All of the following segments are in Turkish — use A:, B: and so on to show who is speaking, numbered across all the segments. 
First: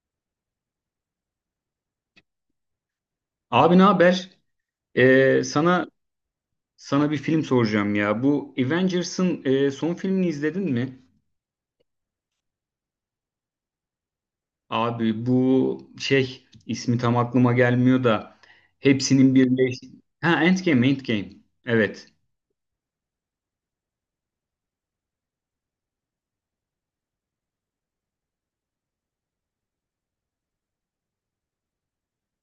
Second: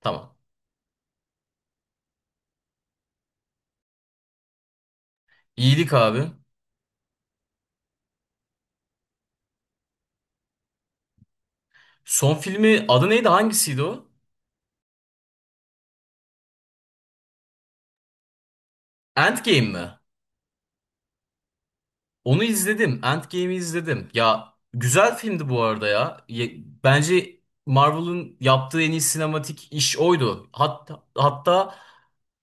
A: Tamam.
B: Abi ne haber? Ee, sana
A: İyilik abi.
B: sana bir film soracağım ya. Bu Avengers'ın son filmini izledin mi?
A: Son filmi adı neydi? Hangisiydi o?
B: Abi bu şey ismi tam aklıma gelmiyor da hepsinin
A: Endgame
B: birleş.
A: mi?
B: Ha Endgame, Endgame. Evet.
A: Onu izledim. Endgame'i izledim. Ya güzel filmdi bu arada ya. Bence Marvel'ın yaptığı en iyi sinematik iş oydu. Hatta,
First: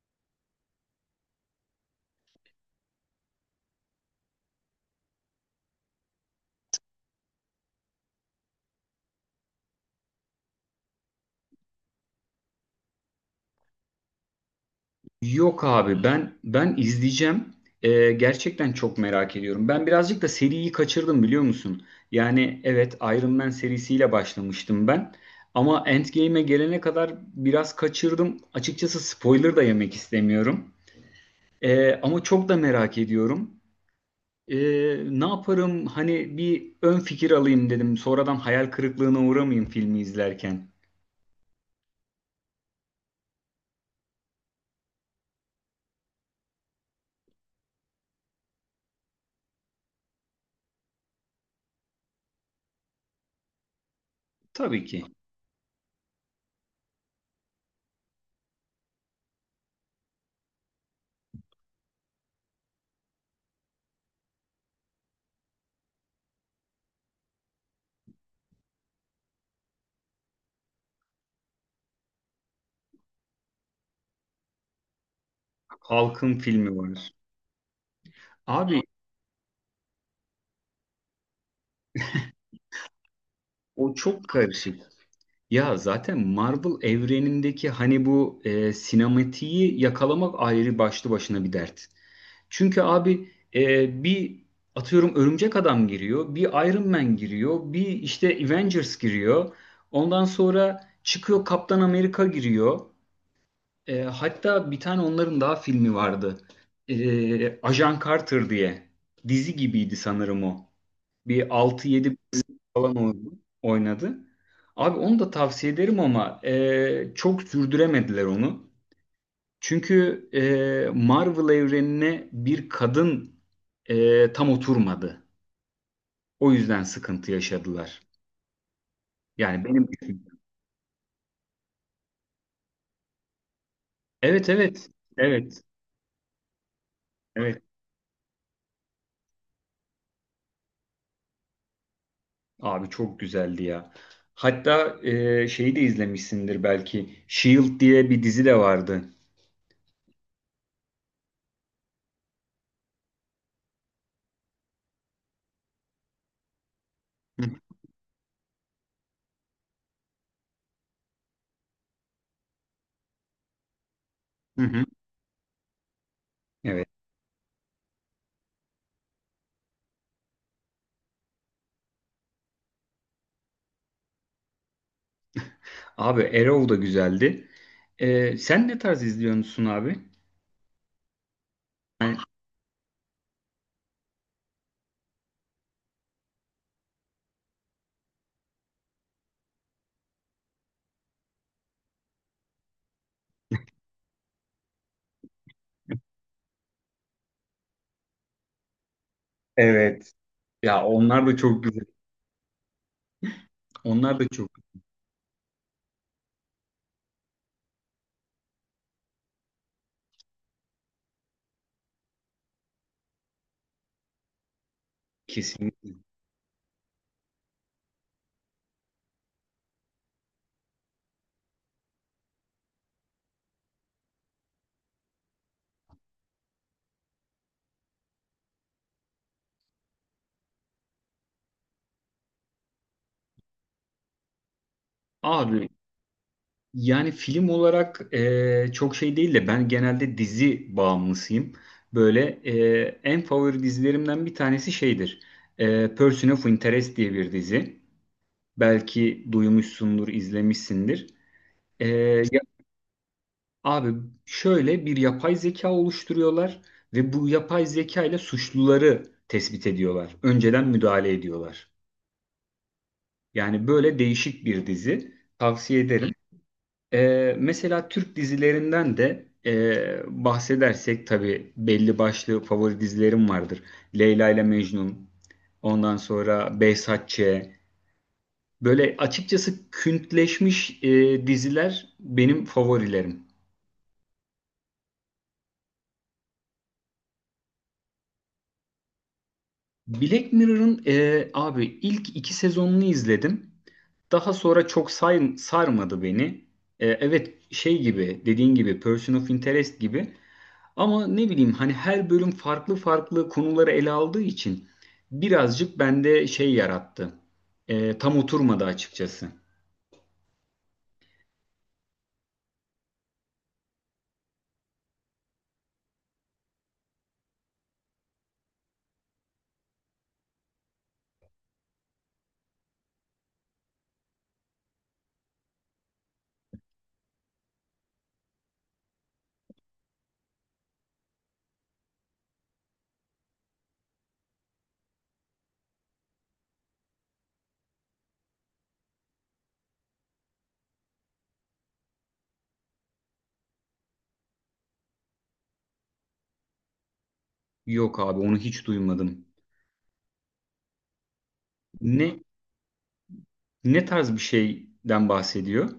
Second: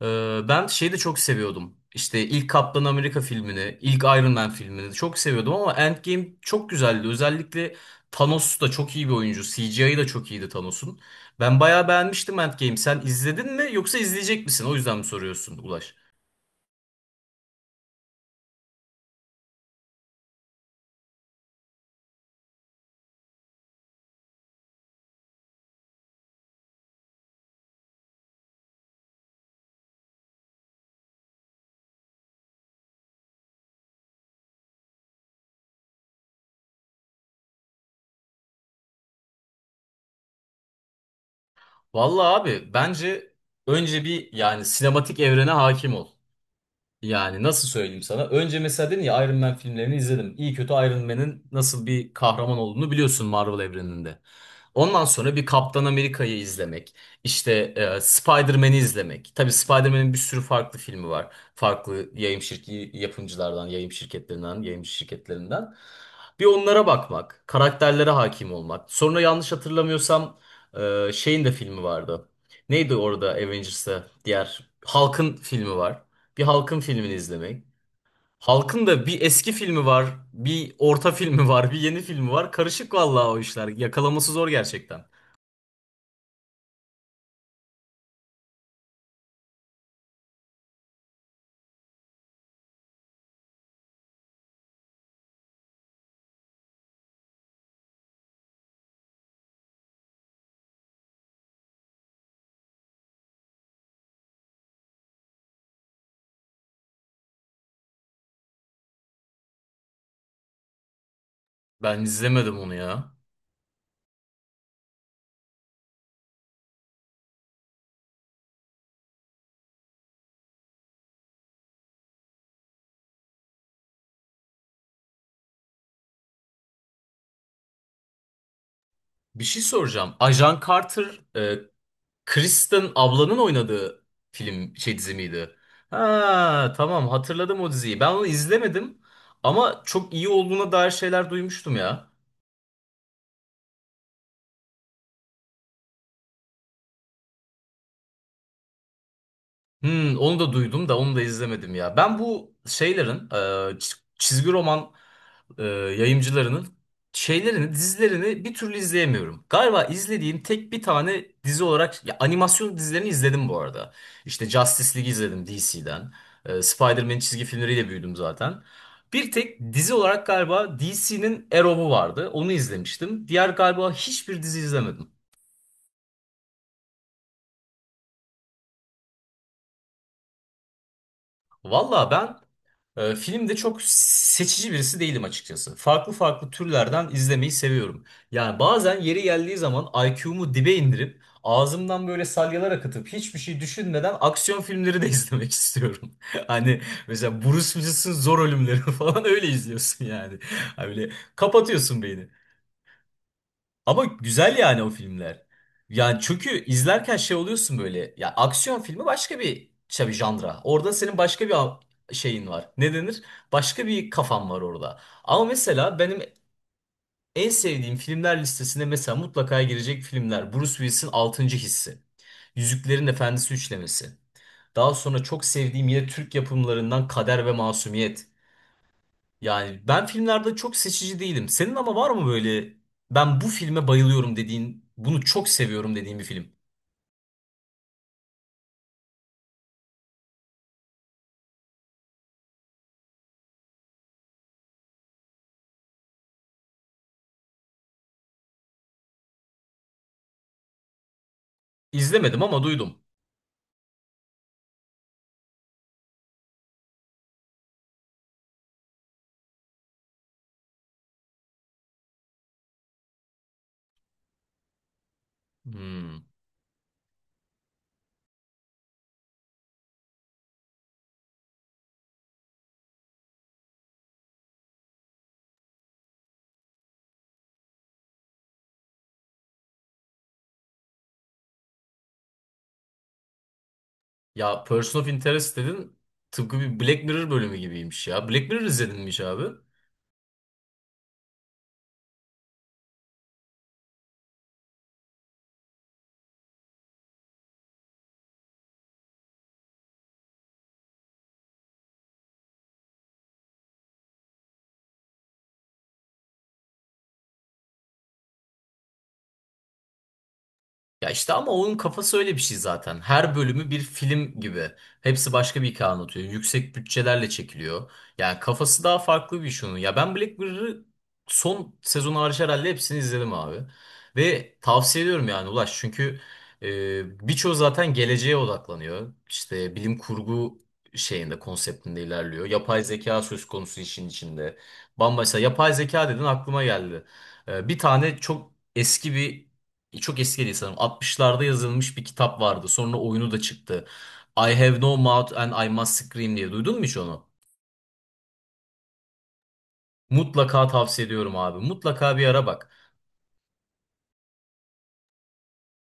A: ben şeyi de çok seviyordum. İşte ilk Kaptan Amerika filmini, ilk Iron Man filmini çok seviyordum ama Endgame çok güzeldi. Özellikle Thanos da çok iyi bir oyuncu. CGI'ı da çok iyiydi Thanos'un. Ben bayağı beğenmiştim Endgame. Sen izledin mi yoksa izleyecek misin? O yüzden mi soruyorsun
B: Yok
A: Ulaş?
B: abi ben izleyeceğim. Gerçekten çok merak ediyorum. Ben birazcık da seriyi kaçırdım biliyor musun? Yani evet Iron Man serisiyle başlamıştım ben. Ama Endgame'e gelene kadar biraz kaçırdım. Açıkçası spoiler da yemek istemiyorum. Ama çok da merak ediyorum. Ee, Ne yaparım? Hani bir ön fikir alayım dedim. Sonradan hayal kırıklığına uğramayayım filmi izlerken.
A: Vallahi abi bence önce bir yani sinematik evrene hakim ol. Yani nasıl söyleyeyim sana? Önce mesela dedin ya Iron Man filmlerini izledim. İyi kötü Iron Man'in nasıl bir kahraman olduğunu biliyorsun Marvel evreninde.
B: Tabii ki.
A: Ondan sonra bir Kaptan Amerika'yı izlemek, işte Spider-Man'i izlemek. Tabii Spider-Man'in bir sürü farklı filmi var. Farklı yayın şirki yapımcılardan, yayın şirketlerinden, yayın şirketlerinden. Bir onlara bakmak, karakterlere hakim olmak. Sonra yanlış hatırlamıyorsam şeyin de filmi vardı. Neydi orada Avengers'ta diğer Hulk'ın filmi var.
B: Halkın
A: Bir
B: filmi
A: halkın
B: var.
A: filmini izlemek.
B: Abi
A: Halkın da bir eski filmi var, bir orta filmi var, bir yeni filmi var. Karışık vallahi o işler.
B: o çok
A: Yakalaması zor
B: karışık.
A: gerçekten.
B: Ya zaten Marvel evrenindeki hani bu sinematiği yakalamak ayrı başlı başına bir dert. Çünkü abi bir atıyorum Örümcek Adam giriyor, bir Iron Man giriyor, bir işte Avengers giriyor. Ondan sonra çıkıyor Kaptan Amerika giriyor. Hatta bir tane onların daha filmi vardı. Ajan Carter diye. Dizi gibiydi sanırım o. Bir altı
A: Ben
B: yedi
A: izlemedim onu
B: falan
A: ya.
B: oynadı. Abi onu da tavsiye ederim ama çok sürdüremediler onu. Çünkü Marvel evrenine bir kadın tam oturmadı. O yüzden sıkıntı yaşadılar.
A: Bir şey
B: Yani benim.
A: soracağım. Ajan Carter, Kristen ablanın oynadığı
B: Evet,
A: film
B: evet.
A: şey dizi miydi?
B: Evet.
A: Ha, tamam hatırladım
B: Evet.
A: o diziyi. Ben onu izlemedim ama çok iyi olduğuna dair şeyler duymuştum ya.
B: Abi çok güzeldi ya. Hatta şeyi de izlemişsindir belki. Shield diye bir dizi de vardı.
A: Hmm, onu da duydum da onu da izlemedim ya. Ben bu şeylerin çizgi roman e, yayımcılarının şeylerini, dizilerini bir türlü izleyemiyorum. Galiba izlediğim tek bir tane dizi olarak ya animasyon dizilerini izledim bu arada. İşte
B: Hı hı.
A: Justice League izledim DC'den.
B: Evet.
A: Spider-Man çizgi filmleriyle büyüdüm zaten. Bir tek dizi olarak galiba DC'nin Arrow'u vardı. Onu izlemiştim. Diğer galiba hiçbir dizi izlemedim.
B: Abi Arrow da güzeldi. Sen ne tarz izliyorsun abi?
A: Valla ben filmde çok seçici birisi değilim açıkçası. Farklı farklı türlerden izlemeyi seviyorum. Yani bazen yeri geldiği zaman IQ'mu dibe indirip ağzımdan böyle salyalar akıtıp hiçbir şey düşünmeden aksiyon filmleri de izlemek istiyorum. Hani mesela Bruce Willis'in Zor Ölümleri falan öyle izliyorsun
B: Evet.
A: yani.
B: Ya
A: Hani böyle
B: onlar da çok güzel.
A: kapatıyorsun beyni. Ama
B: Onlar da çok
A: güzel yani o filmler. Yani çünkü izlerken şey oluyorsun böyle. Ya aksiyon filmi başka bir şey bir janra. Orada senin başka bir şeyin var. Ne denir? Başka bir kafan var orada. Ama mesela
B: kesinlikle.
A: benim en sevdiğim filmler listesine mesela mutlaka girecek filmler. Bruce Willis'in 6. Hissi. Yüzüklerin Efendisi üçlemesi. Daha sonra çok sevdiğim yine Türk yapımlarından Kader ve Masumiyet. Yani ben filmlerde çok seçici değilim. Senin ama var mı böyle ben bu filme bayılıyorum dediğin, bunu çok
B: Abi
A: seviyorum dediğin bir film?
B: yani film olarak çok şey değil de ben genelde dizi bağımlısıyım. Böyle en favori dizilerimden bir tanesi şeydir. Person of Interest diye bir dizi. Belki duymuşsundur, izlemişsindir. E, ya-
A: İzlemedim ama duydum.
B: abi şöyle bir yapay zeka oluşturuyorlar ve bu yapay zeka ile suçluları tespit ediyorlar. Önceden müdahale ediyorlar. Yani böyle değişik bir dizi. Tavsiye ederim.
A: Hmm.
B: Mesela Türk dizilerinden de bahsedersek tabii belli başlı favori dizilerim vardır. Leyla ile Mecnun, ondan sonra Behzat Ç. Böyle açıkçası küntleşmiş diziler benim favorilerim.
A: Ya Person of Interest dedin tıpkı bir Black Mirror bölümü gibiymiş ya. Black Mirror izledin mi hiç abi?
B: Black Mirror'ın abi ilk iki sezonunu izledim. Daha sonra çok sarmadı beni. Evet şey gibi dediğin gibi Person of Interest gibi. Ama ne bileyim hani her bölüm farklı farklı konuları ele aldığı için birazcık bende şey yarattı. Tam oturmadı açıkçası.
A: Ya işte ama onun kafası öyle bir şey zaten. Her bölümü bir film gibi. Hepsi başka bir hikaye anlatıyor. Yüksek bütçelerle çekiliyor. Yani kafası daha farklı bir iş onun. Ya ben Black Mirror'ı son sezonu hariç herhalde hepsini izledim abi. Ve tavsiye ediyorum yani Ulaş. Çünkü birçoğu zaten geleceğe odaklanıyor. İşte bilim kurgu şeyinde, konseptinde ilerliyor. Yapay zeka söz konusu işin içinde. Bambaşka yapay zeka dedin aklıma geldi. Bir tane çok eski bir çok eski değil sanırım. 60'larda yazılmış bir kitap vardı. Sonra oyunu da çıktı. I Have No Mouth and I Must Scream diye. Duydun mu hiç onu?
B: Yok abi onu hiç duymadım.
A: Mutlaka tavsiye ediyorum abi.
B: Ne
A: Mutlaka bir ara bak.
B: Ne tarz bir şeyden bahsediyor?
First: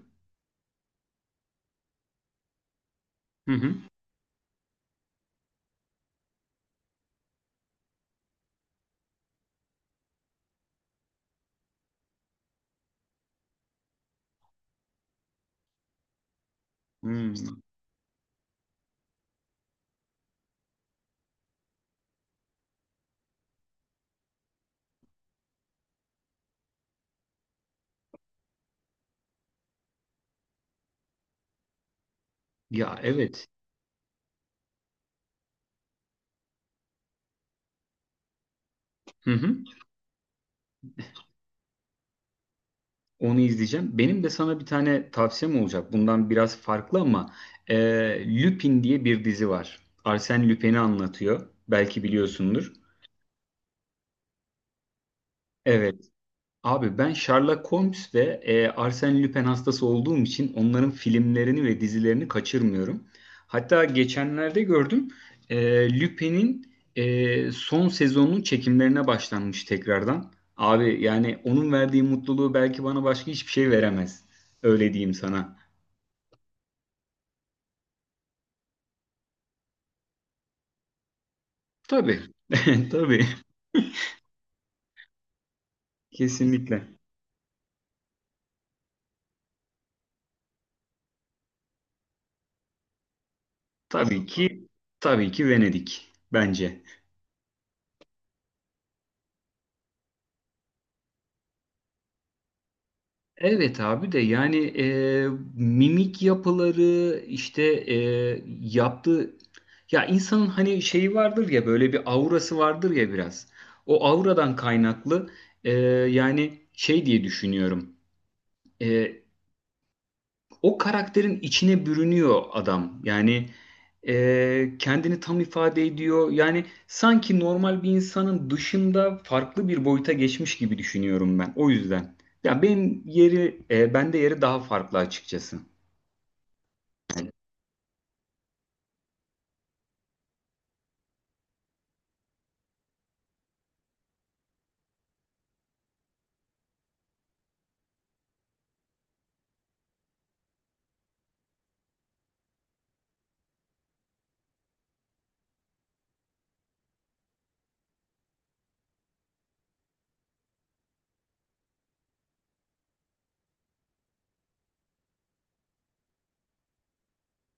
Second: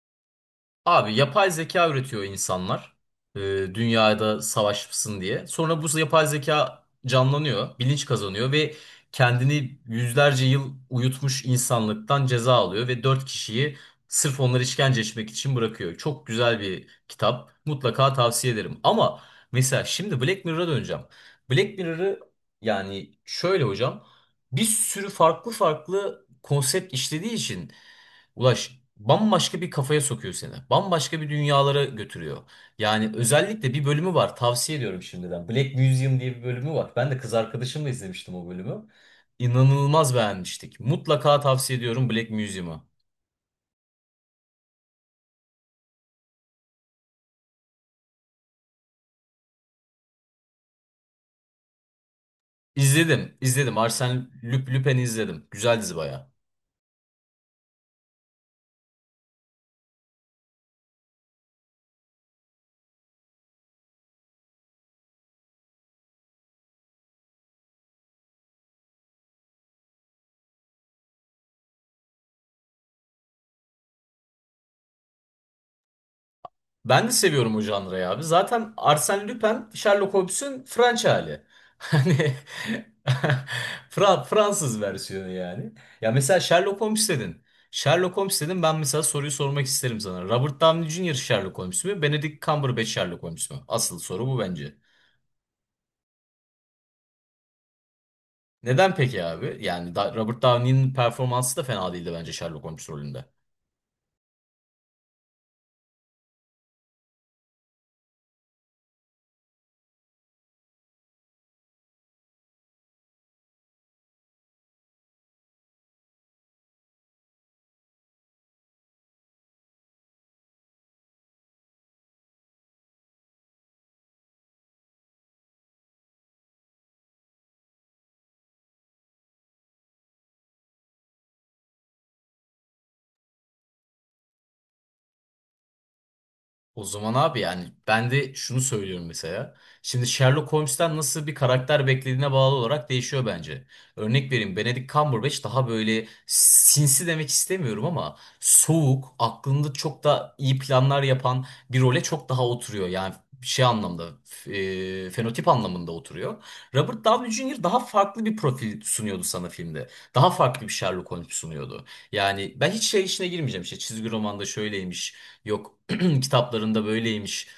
A: Abi yapay zeka üretiyor insanlar. e,
B: Hı hı.
A: dünyada savaşsın diye. Sonra bu yapay zeka canlanıyor, bilinç kazanıyor ve kendini yüzlerce yıl uyutmuş insanlıktan ceza alıyor ve dört kişiyi sırf onları işkence etmek için bırakıyor. Çok güzel bir kitap.
B: Hmm.
A: Mutlaka tavsiye ederim. Ama mesela şimdi Black Mirror'a döneceğim. Black Mirror'ı yani şöyle hocam bir sürü farklı farklı konsept işlediği için Ulaş bambaşka bir kafaya sokuyor seni. Bambaşka bir dünyalara götürüyor.
B: Ya
A: Yani
B: evet.
A: özellikle bir bölümü var tavsiye ediyorum şimdiden. Black Museum diye bir bölümü var. Ben de kız arkadaşımla izlemiştim o bölümü.
B: Hı hı.
A: İnanılmaz beğenmiştik. Mutlaka tavsiye ediyorum Black Museum'u.
B: Onu izleyeceğim. Benim de sana bir tane tavsiyem olacak. Bundan biraz farklı ama e, Lupin diye bir dizi var. Arsène Lupin'i anlatıyor. Belki biliyorsundur.
A: İzledim, izledim. Arsène Lupin'i izledim. Güzel dizi
B: Evet.
A: bayağı.
B: Abi ben Sherlock Holmes ve Arsène Lupin hastası olduğum için onların filmlerini ve dizilerini kaçırmıyorum. Hatta geçenlerde gördüm Lupin'in son sezonun çekimlerine başlanmış tekrardan. Abi yani onun verdiği mutluluğu belki bana başka hiçbir şey veremez. Öyle diyeyim sana.
A: Ben de seviyorum o janrayı abi. Zaten Arsène Lupin, Sherlock Holmes'ün French hali.
B: Tabii.
A: Hani
B: Tabii.
A: Fransız versiyonu yani. Ya mesela Sherlock
B: Kesinlikle.
A: Holmes dedin. Sherlock Holmes dedin ben mesela soruyu sormak isterim sana. Robert Downey Jr. Sherlock Holmes mü? Benedict Cumberbatch Sherlock Holmes mü? Asıl soru
B: Tabii
A: bu
B: ki,
A: bence.
B: tabii ki Venedik bence.
A: Neden peki abi? Yani Robert Downey'nin performansı da fena değildi bence Sherlock Holmes rolünde.
B: Evet abi de yani mimik yapıları işte e, yaptığı ya insanın hani şeyi vardır ya böyle bir aurası vardır ya biraz. O auradan kaynaklı yani şey diye düşünüyorum. E, O karakterin içine bürünüyor adam. Yani kendini tam ifade ediyor. Yani sanki normal bir insanın dışında farklı bir boyuta geçmiş gibi düşünüyorum ben. O yüzden. Bende yeri daha farklı açıkçası.
A: O zaman abi yani ben de şunu söylüyorum mesela. Şimdi Sherlock Holmes'ten nasıl bir karakter beklediğine bağlı olarak değişiyor bence. Örnek vereyim Benedict Cumberbatch daha böyle sinsi demek istemiyorum ama soğuk, aklında çok da iyi planlar yapan bir role çok daha oturuyor. Yani şey anlamda, fenotip anlamında oturuyor. Robert Downey Jr. daha farklı bir profil sunuyordu sana filmde. Daha farklı bir Sherlock Holmes sunuyordu. Yani ben hiç şey işine girmeyeceğim işte çizgi romanda şöyleymiş. Yok Kitaplarında böyleymiş.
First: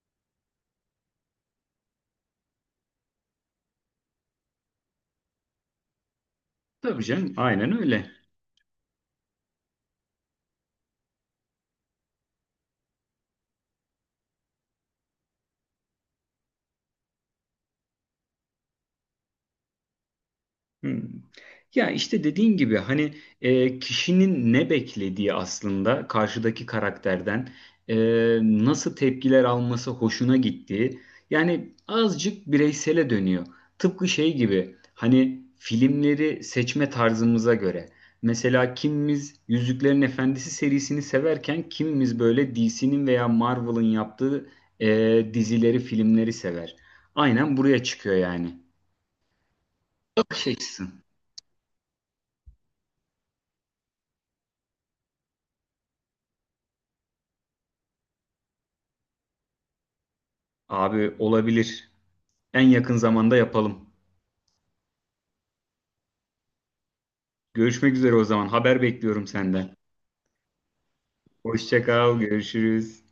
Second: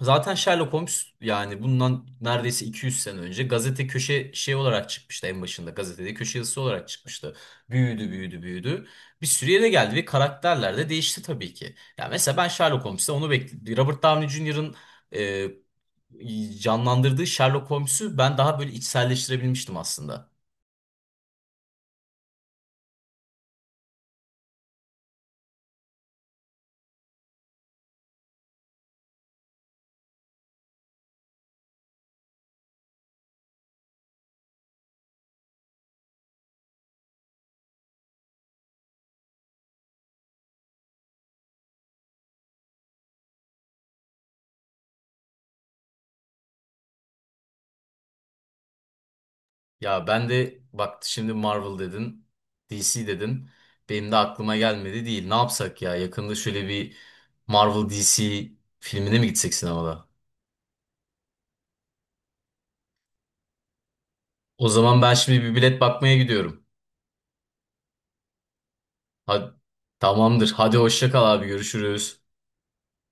A: Zaten Sherlock Holmes yani bundan neredeyse 200 sene önce gazete köşe şey olarak çıkmıştı en başında. Gazetede köşe yazısı olarak
B: Tabii canım,
A: çıkmıştı.
B: aynen
A: Büyüdü,
B: öyle.
A: büyüdü, büyüdü. Bir sürü yere geldi ve karakterler de değişti tabii ki. Ya mesela ben Sherlock Holmes'te onu bekledim. Robert Downey Jr.'ın canlandırdığı Sherlock Holmes'u ben daha böyle içselleştirebilmiştim aslında.
B: Hmm. Ya işte dediğin gibi hani kişinin ne beklediği aslında karşıdaki karakterden e, nasıl tepkiler alması hoşuna gittiği yani azıcık bireysele dönüyor. Tıpkı şey gibi hani filmleri seçme tarzımıza göre. Mesela kimimiz Yüzüklerin Efendisi serisini severken kimimiz böyle DC'nin veya Marvel'ın yaptığı e, dizileri, filmleri sever. Aynen buraya çıkıyor yani.
A: Ya ben
B: Bakış
A: de
B: açısı.
A: bak şimdi Marvel dedin, DC dedin. Benim de aklıma gelmedi değil. Ne yapsak ya? Yakında şöyle bir Marvel DC filmine mi gitsek sinemada?
B: Abi olabilir. En yakın zamanda yapalım.
A: O zaman ben şimdi bir bilet bakmaya gidiyorum.
B: Görüşmek üzere o zaman. Haber bekliyorum
A: Hadi,
B: senden.
A: tamamdır. Hadi hoşça kal abi
B: Hoşça kal,
A: görüşürüz.
B: görüşürüz.